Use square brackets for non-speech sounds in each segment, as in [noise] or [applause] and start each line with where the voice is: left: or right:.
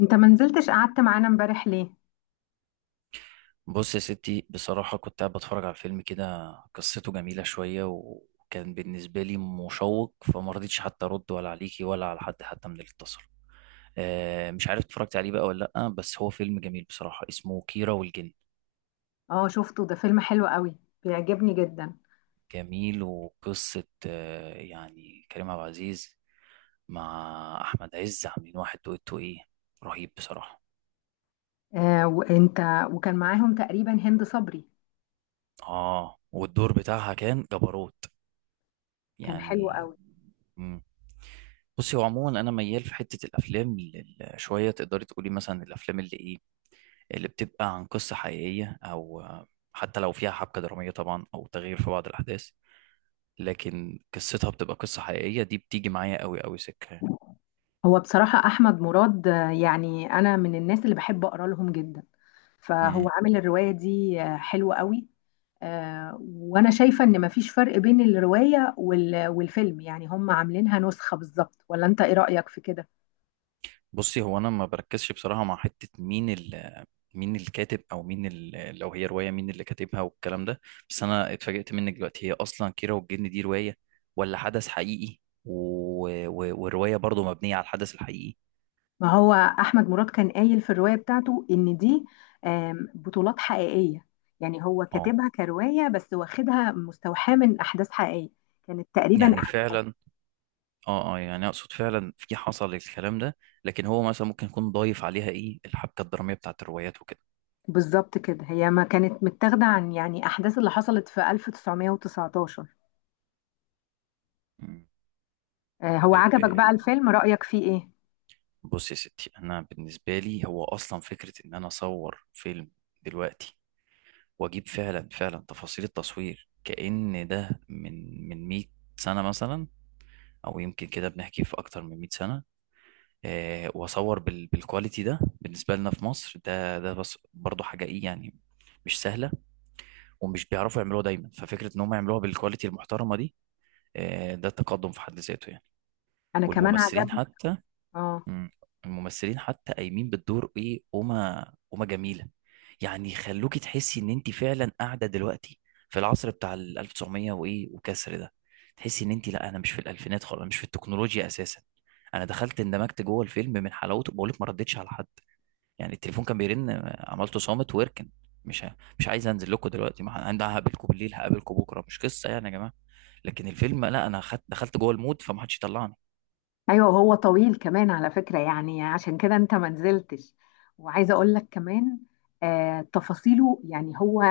left: انت ما نزلتش، قعدت معانا امبارح ليه؟
right: بص يا ستي، بصراحة كنت قاعد بتفرج على فيلم كده قصته جميلة شوية، وكان بالنسبة لي مشوق، فما رضيتش حتى أرد ولا عليكي ولا على حد حتى من اللي اتصل. مش عارف اتفرجت عليه بقى ولا لأ، بس هو فيلم جميل بصراحة، اسمه كيرة والجن.
left: اه، شفته. ده فيلم حلو قوي. بيعجبني جدا.
right: جميل، وقصة يعني كريم عبد العزيز مع أحمد عز عاملين واحد دويتو إيه رهيب بصراحة.
left: آه، وانت؟ وكان معاهم تقريبا هند صبري.
right: والدور بتاعها كان جبروت
left: كان حلو
right: يعني.
left: قوي.
right: مم. بصي، هو عموما انا ميال في حته الافلام شويه، تقدري تقولي مثلا الافلام اللي ايه اللي بتبقى عن قصه حقيقيه او حتى لو فيها حبكه دراميه طبعا او تغيير في بعض الاحداث، لكن قصتها بتبقى قصه حقيقيه، دي بتيجي معايا قوي قوي سكه.
left: هو بصراحة احمد مراد، يعني انا من الناس اللي بحب اقرا لهم جدا. فهو عامل الرواية دي حلوة قوي. آه، وانا شايفة ان مفيش فرق بين الرواية والفيلم، يعني هم عاملينها نسخة بالظبط، ولا انت ايه رأيك في كده؟
right: بصي، هو انا ما بركزش بصراحه مع حته مين ال، لو هي روايه مين اللي كاتبها والكلام ده. بس انا اتفاجئت منك دلوقتي، هي اصلا كيرة والجن دي روايه ولا حدث حقيقي؟ و... والروايه برضو مبنيه على الحدث الحقيقي.
left: ما هو احمد مراد كان قايل في الروايه بتاعته ان دي بطولات حقيقيه. يعني هو
right: اه
left: كاتبها كروايه بس واخدها مستوحاه من احداث حقيقيه. كانت تقريبا
right: يعني
left: أح-
right: فعلا، اه يعني اقصد فعلا في حصل الكلام ده، لكن هو مثلا ممكن يكون ضايف عليها ايه الحبكه الدراميه بتاعت الروايات وكده.
left: بالظبط كده. هي ما كانت متاخده عن يعني احداث اللي حصلت في 1919.
right: مم.
left: آه، هو
right: طيب
left: عجبك بقى الفيلم، رايك فيه ايه؟
right: بصي يا ستي، انا بالنسبه لي هو اصلا فكره ان انا اصور فيلم دلوقتي، واجيب فعلا فعلا تفاصيل التصوير كأن ده من 100 سنة مثلا، او يمكن كده بنحكي في اكتر من 100 سنة. آه، واصور بالكواليتي ده، بالنسبة لنا في مصر ده بس برضه حاجة ايه يعني، مش سهلة، ومش بيعرفوا يعملوها دايما، ففكرة ان هم يعملوها بالكواليتي المحترمة دي، آه ده تقدم في حد ذاته يعني.
left: انا كمان
right: والممثلين
left: عجبني.
right: حتى.
left: اه.
right: مم. الممثلين حتى قايمين بالدور ايه، قومه، قومه جميله، يعني يخلوكي تحسي ان انت فعلا قاعده دلوقتي في العصر بتاع ال 1900 وايه وكسر ده، تحسي ان انت، لا انا مش في الالفينات خالص، انا مش في التكنولوجيا اساسا. انا دخلت اندمجت جوه الفيلم من حلاوته، بقول لك ما ردتش على حد، يعني التليفون كان بيرن عملته صامت ويركن، مش عايز انزل لكم دلوقتي، ما ه- انا هقابلكم بالليل هقابلكم بكره، مش قصه يعني يا جماعه. لكن الفيلم لا، انا خدت دخلت جوه المود فما حدش يطلعني.
left: ايوه، هو طويل كمان على فكرة، يعني عشان كده انت ما نزلتش. وعايزة اقول لك كمان. آه، تفاصيله يعني هو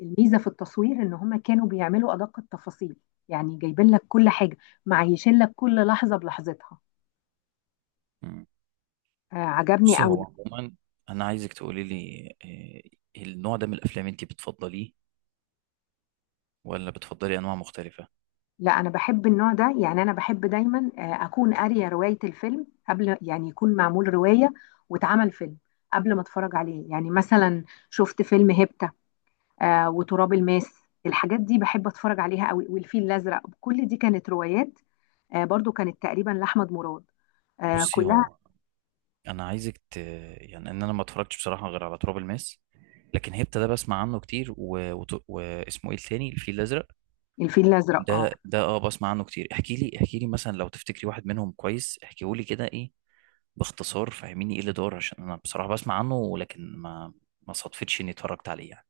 left: الميزة في التصوير ان هما كانوا بيعملوا ادق التفاصيل. يعني جايبين لك كل حاجة، معيشين لك كل لحظة بلحظتها. آه، عجبني
right: بصي، هو
left: قوي.
right: عموما انا عايزك تقولي لي، النوع ده من الافلام انت بتفضليه ولا بتفضلي انواع مختلفه؟
left: لا، انا بحب النوع ده، يعني انا بحب دايما اكون قارية رواية الفيلم قبل، يعني يكون معمول رواية واتعمل فيلم قبل ما اتفرج عليه. يعني مثلا شفت فيلم هيبتا، آه، وتراب الماس. الحاجات دي بحب اتفرج عليها قوي. والفيل الازرق كل دي كانت روايات. آه، برضو كانت تقريبا لاحمد مراد. آه،
right: بصي،
left: كلها.
right: هو انا يعني ان انا ما اتفرجتش بصراحه غير على تراب الماس، لكن هيبتا ده بسمع عنه كتير، واسمه ايه التاني، الفيل الازرق.
left: الفيل الازرق، اه.
right: ده ده اه بسمع عنه كتير، احكي لي، مثلا لو تفتكري واحد منهم كويس، احكيه لي كده ايه، باختصار فهميني ايه اللي دار، عشان انا بصراحه بسمع عنه ولكن ما صدفتش اني اتفرجت عليه يعني.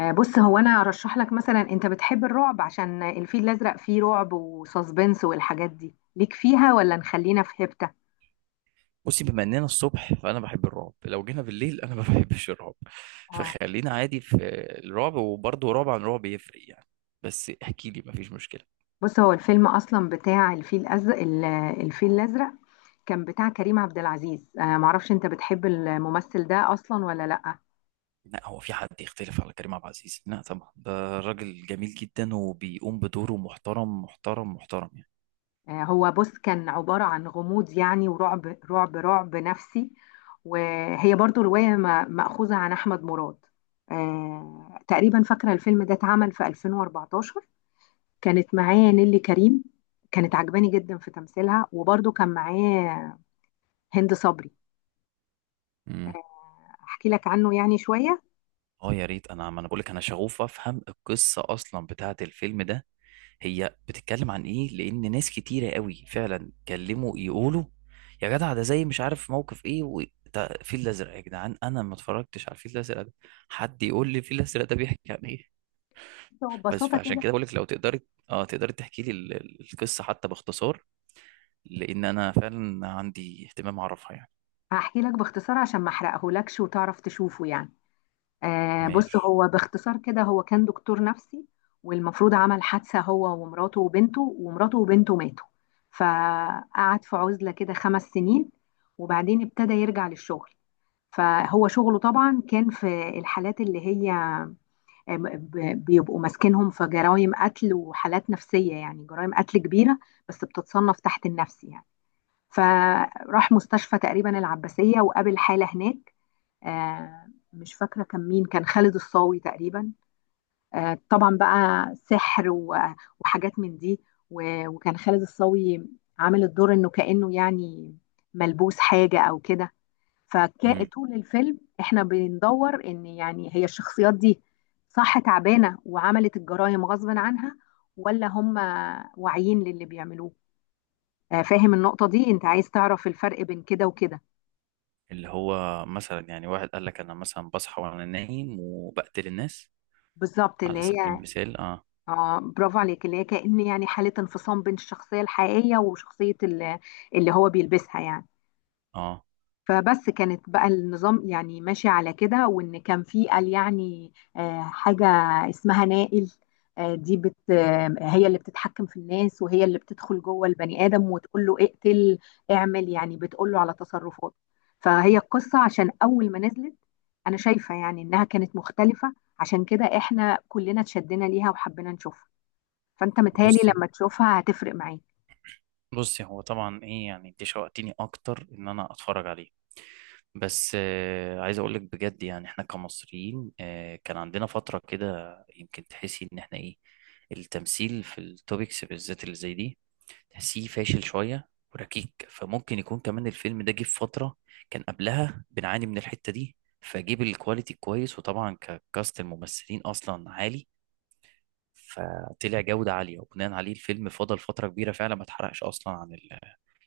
left: آه، بص، هو انا ارشح لك مثلا، انت بتحب الرعب؟ عشان الفيل الازرق فيه رعب وساسبنس والحاجات دي، ليك فيها ولا نخلينا في هبته؟
right: بصي، بما اننا الصبح فانا بحب الرعب، لو جينا بالليل انا ما [laughs] بحبش الرعب،
left: اه،
right: فخلينا عادي في الرعب، وبرضه رعب عن رعب يفرق يعني، بس احكي لي ما فيش مشكله.
left: بص، هو الفيلم اصلا بتاع الفيل الازرق الفيل الازرق، كان بتاع كريم عبد العزيز. معرفش انت بتحب الممثل ده اصلا ولا لا؟
right: لا، هو في حد يختلف على كريم عبد العزيز؟ لا طبعا، ده راجل جميل جدا وبيقوم بدوره محترم محترم محترم يعني.
left: آه، هو بص، كان عبارة عن غموض يعني، ورعب. رعب، رعب نفسي. وهي برضو رواية مأخوذة عن أحمد مراد. آه، تقريبا فاكرة الفيلم ده اتعمل في 2014. كانت معايا نيلي كريم، كانت عجباني جدا في تمثيلها. وبرضو كان معايا هند صبري.
right: مم.
left: أحكي لك عنه يعني شوية.
right: اه يا ريت، انا ما انا بقول لك انا شغوف افهم القصه اصلا بتاعه الفيلم ده، هي بتتكلم عن ايه، لان ناس كتيره قوي فعلا كلموا يقولوا يا جدع ده زي مش عارف موقف ايه ده الفيل الازرق يا جدعان، انا ما اتفرجتش على الفيل الازرق ده، حد يقول لي الفيل الازرق ده بيحكي عن ايه؟ بس
left: ببساطة
right: فعشان
left: كده.
right: كده بقول لك لو تقدري اه تقدري تحكي لي القصه حتى باختصار، لان انا فعلا عندي اهتمام اعرفها يعني.
left: هحكي لك باختصار عشان ما أحرقهولكش وتعرف تشوفه يعني. آه، بص،
right: ماشي.
left: هو باختصار كده، هو كان دكتور نفسي. والمفروض عمل حادثة هو ومراته وبنته، ومراته وبنته ماتوا. فقعد في عزلة كده 5 سنين. وبعدين ابتدى يرجع للشغل. فهو شغله طبعا كان في الحالات اللي هي آه، بيبقوا ماسكينهم في جرائم قتل وحالات نفسية، يعني جرائم قتل كبيرة بس بتتصنف تحت النفسي يعني. فراح مستشفى تقريبا العباسية وقابل حالة هناك. آه، مش فاكرة كان مين، كان خالد الصاوي تقريبا. آه، طبعا بقى سحر وحاجات من دي. وكان خالد الصاوي عامل الدور انه كأنه يعني ملبوس حاجة او كده.
right: امم.
left: فطول الفيلم احنا بندور ان يعني هي الشخصيات دي صح تعبانة وعملت الجرائم غصبا عنها، ولا هم واعيين للي بيعملوه؟ آه، فاهم النقطة دي؟ انت عايز تعرف الفرق بين كده وكده.
right: اللي هو مثلا يعني واحد قال لك انا مثلا بصحى وانا نايم وبقتل الناس
left: بالظبط، اللي
right: على سبيل
left: هي
right: المثال، اه.
left: اه، برافو عليك، اللي هي كأن يعني حالة انفصام بين الشخصية الحقيقية وشخصية اللي هو بيلبسها يعني.
right: اه.
left: فبس كانت بقى النظام يعني ماشي على كده، وان كان في قال يعني حاجة اسمها نائل. آه، دي بت آه، هي اللي بتتحكم في الناس، وهي اللي بتدخل جوه البني آدم وتقول له اقتل، اعمل، يعني بتقول له على تصرفاته. فهي القصة، عشان أول ما نزلت أنا شايفة يعني إنها كانت مختلفة. عشان كده إحنا كلنا اتشدنا ليها وحبينا نشوفها. فانت متهيألي
right: بصي
left: لما تشوفها هتفرق معاك.
right: بصي هو طبعا ايه يعني، انت شوقتيني اكتر ان انا اتفرج عليه. بس آه، عايز اقول لك بجد يعني، احنا كمصريين آه، كان عندنا فتره كده، يمكن تحسي ان احنا ايه، التمثيل في التوبكس بالذات اللي زي دي تحسيه فاشل شويه وركيك، فممكن يكون كمان الفيلم ده جه في فتره كان قبلها بنعاني من الحته دي، فجيب الكواليتي كويس، وطبعا ككاست الممثلين اصلا عالي فطلع جودة عالية، وبناء عليه الفيلم فضل فترة كبيرة فعلا ما اتحرقش أصلا عن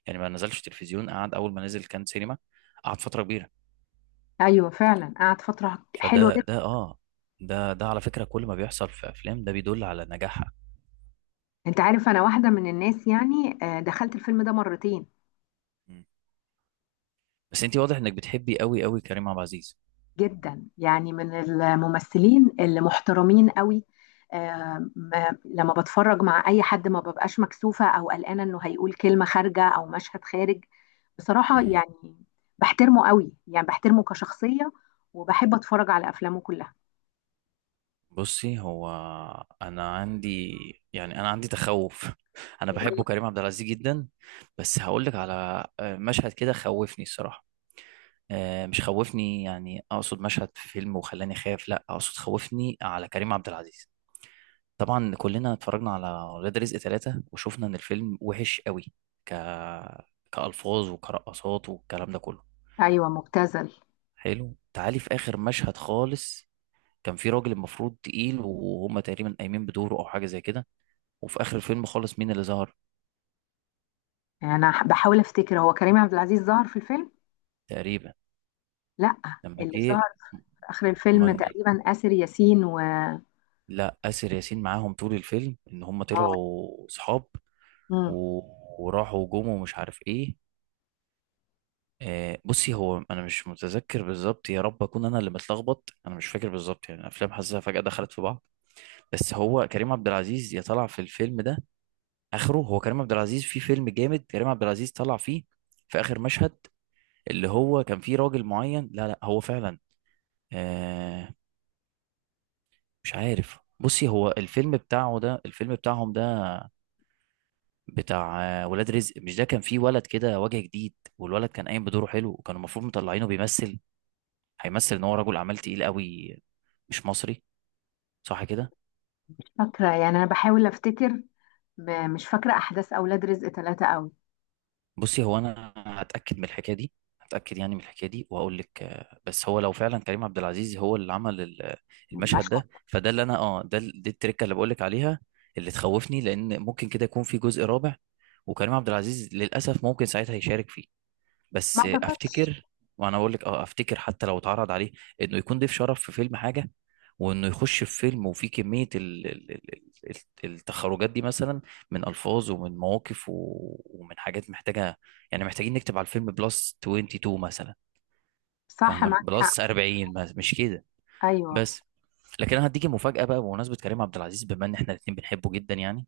right: يعني ما نزلش تلفزيون، قعد أول ما نزل كان سينما، قعد فترة كبيرة.
left: ايوه فعلا، قعد فتره حلوه
right: فده
left: جدا.
right: ده اه ده على فكرة كل ما بيحصل في أفلام ده بيدل على نجاحها.
left: انت عارف انا واحده من الناس، يعني دخلت الفيلم ده مرتين.
right: مم. بس أنت واضح إنك بتحبي قوي قوي كريم عبد العزيز.
left: جدا، يعني من الممثلين اللي محترمين قوي. آه، لما بتفرج مع اي حد ما ببقاش مكسوفه او قلقانه انه هيقول كلمه خارجه او مشهد خارج، بصراحه
right: مم.
left: يعني. بحترمه قوي، يعني بحترمه كشخصيه. وبحب اتفرج على افلامه كلها.
right: بصي، هو أنا عندي، يعني أنا عندي تخوف [laughs] أنا بحبه كريم عبد العزيز جدا، بس هقول لك على مشهد كده خوفني الصراحة، مش خوفني يعني، اقصد مشهد في فيلم وخلاني خايف، لا اقصد خوفني على كريم عبد العزيز. طبعا كلنا اتفرجنا على ولاد رزق ثلاثة وشفنا ان الفيلم وحش قوي، ك كألفاظ وكرقصات والكلام ده كله.
left: ايوه، مبتذل.
right: حلو، تعالي في اخر مشهد خالص، كان في راجل المفروض تقيل وهم تقريبا قايمين بدوره او حاجة زي كده، وفي اخر الفيلم خالص مين اللي ظهر؟
left: يعني انا بحاول افتكر، هو كريم عبد العزيز ظهر في الفيلم؟
right: تقريبا.
left: لا،
right: لما
left: اللي
right: جه،
left: ظهر في اخر الفيلم
right: امال مين؟
left: تقريبا آسر ياسين، و اه.
right: لا، آسر ياسين معاهم طول الفيلم، ان هم طلعوا صحاب
left: مم.
right: و... وراحوا جم ومش عارف ايه. آه بصي، هو انا مش متذكر بالظبط، يا رب اكون انا اللي متلخبط، انا مش فاكر بالظبط يعني، الافلام حاسسها فجأة دخلت في بعض، بس هو كريم عبد العزيز يا طلع في الفيلم ده اخره، هو كريم عبد العزيز في فيلم جامد، كريم عبد العزيز طلع فيه في اخر مشهد، اللي هو كان فيه راجل معين، لا لا هو فعلا، آه مش عارف. بصي، هو الفيلم بتاعه ده الفيلم بتاعهم ده، بتاع ولاد رزق، مش ده كان فيه ولد كده وجه جديد، والولد كان قايم بدوره حلو، وكانوا المفروض مطلعينه بيمثل، هيمثل ان هو رجل اعمال تقيل قوي، مش مصري، صح كده؟
left: مش فاكره، يعني انا بحاول افتكر. مش فاكره احداث اولاد رزق ثلاثة قوي.
right: بصي، هو انا هتاكد من الحكايه دي، هتاكد يعني من الحكايه دي، وهقول لك بس هو لو فعلا كريم عبد العزيز هو اللي عمل المشهد
left: المشهد
right: ده،
left: ده.
right: فده اللي انا اه، دي التركه اللي بقول لك عليها، اللي تخوفني، لان ممكن كده يكون في جزء رابع، وكريم عبد العزيز للاسف ممكن ساعتها يشارك فيه،
left: ما
right: بس
left: اعتقدش.
right: افتكر. وانا اقول لك اه، افتكر حتى لو اتعرض عليه انه يكون ضيف شرف في فيلم حاجه، وانه يخش في فيلم وفيه كميه التخرجات دي مثلا، من الفاظ ومن مواقف ومن حاجات محتاجه يعني، محتاجين نكتب على الفيلم بلس 22 مثلا،
left: صح،
right: فاهمه
left: معاك حق.
right: بلس 40 مثلاً، مش كده؟
left: ايوه.
right: بس. لكن انا هديكي مفاجاه بقى، بمناسبه كريم عبد العزيز، بما ان احنا الاثنين بنحبه جدا يعني،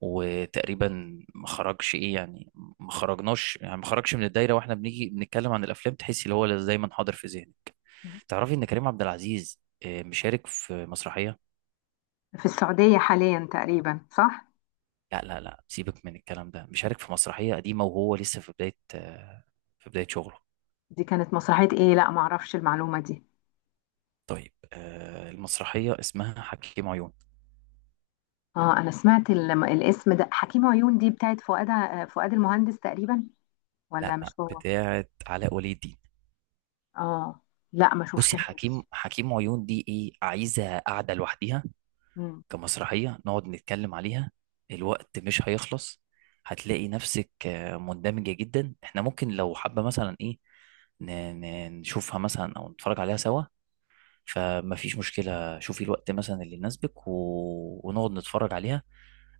right: وتقريبا ما خرجش ايه يعني، ما خرجناش يعني ما خرجش من الدايره، واحنا بنيجي بنتكلم عن الافلام تحس اللي هو اللي دايما حاضر في ذهنك، تعرفي ان كريم عبد العزيز مشارك في مسرحيه؟
left: في السعوديه حاليا تقريبا، صح؟
right: لا لا لا سيبك من الكلام ده، مشارك في مسرحيه قديمه وهو لسه في بدايه في بدايه شغله.
left: دي كانت مسرحيه ايه؟ لا، ما اعرفش المعلومه دي.
right: طيب المسرحيه اسمها حكيم عيون.
left: اه، انا سمعت الاسم ده حكيم عيون، دي بتاعت فؤاد فؤاد المهندس تقريبا، ولا
right: لا،
left: مش هو؟
right: بتاعه علاء ولي الدين.
left: اه. لا، ما
right: بصي،
left: شفتهاش.
right: حكيم عيون دي ايه، عايزه قاعده لوحدها كمسرحية نقعد نتكلم عليها، الوقت مش هيخلص، هتلاقي نفسك مندمجة جدا، احنا ممكن لو حابة مثلا ايه ن- نشوفها مثلا او نتفرج عليها سوا، فما فيش مشكلة، شوفي الوقت مثلا اللي يناسبك ونقعد نتفرج عليها.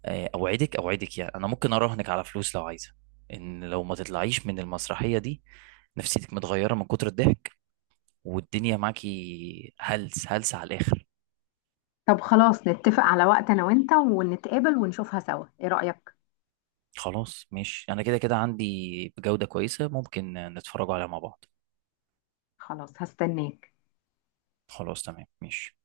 right: اوعدك، اوعدك يعني، انا ممكن اراهنك على فلوس لو عايزة ان لو ما تطلعيش من المسرحية دي نفسيتك متغيرة من كتر الضحك، والدنيا معاكي هلس هلس على الاخر.
left: طب خلاص، نتفق على وقت انا وانت ونتقابل ونشوفها سوا، ايه رأيك؟
right: خلاص ماشي، انا كده كده عندي بجودة كويسة، ممكن نتفرجوا عليها مع بعض.
left: خلاص، هستناك.
right: خلاص تمام ماشي.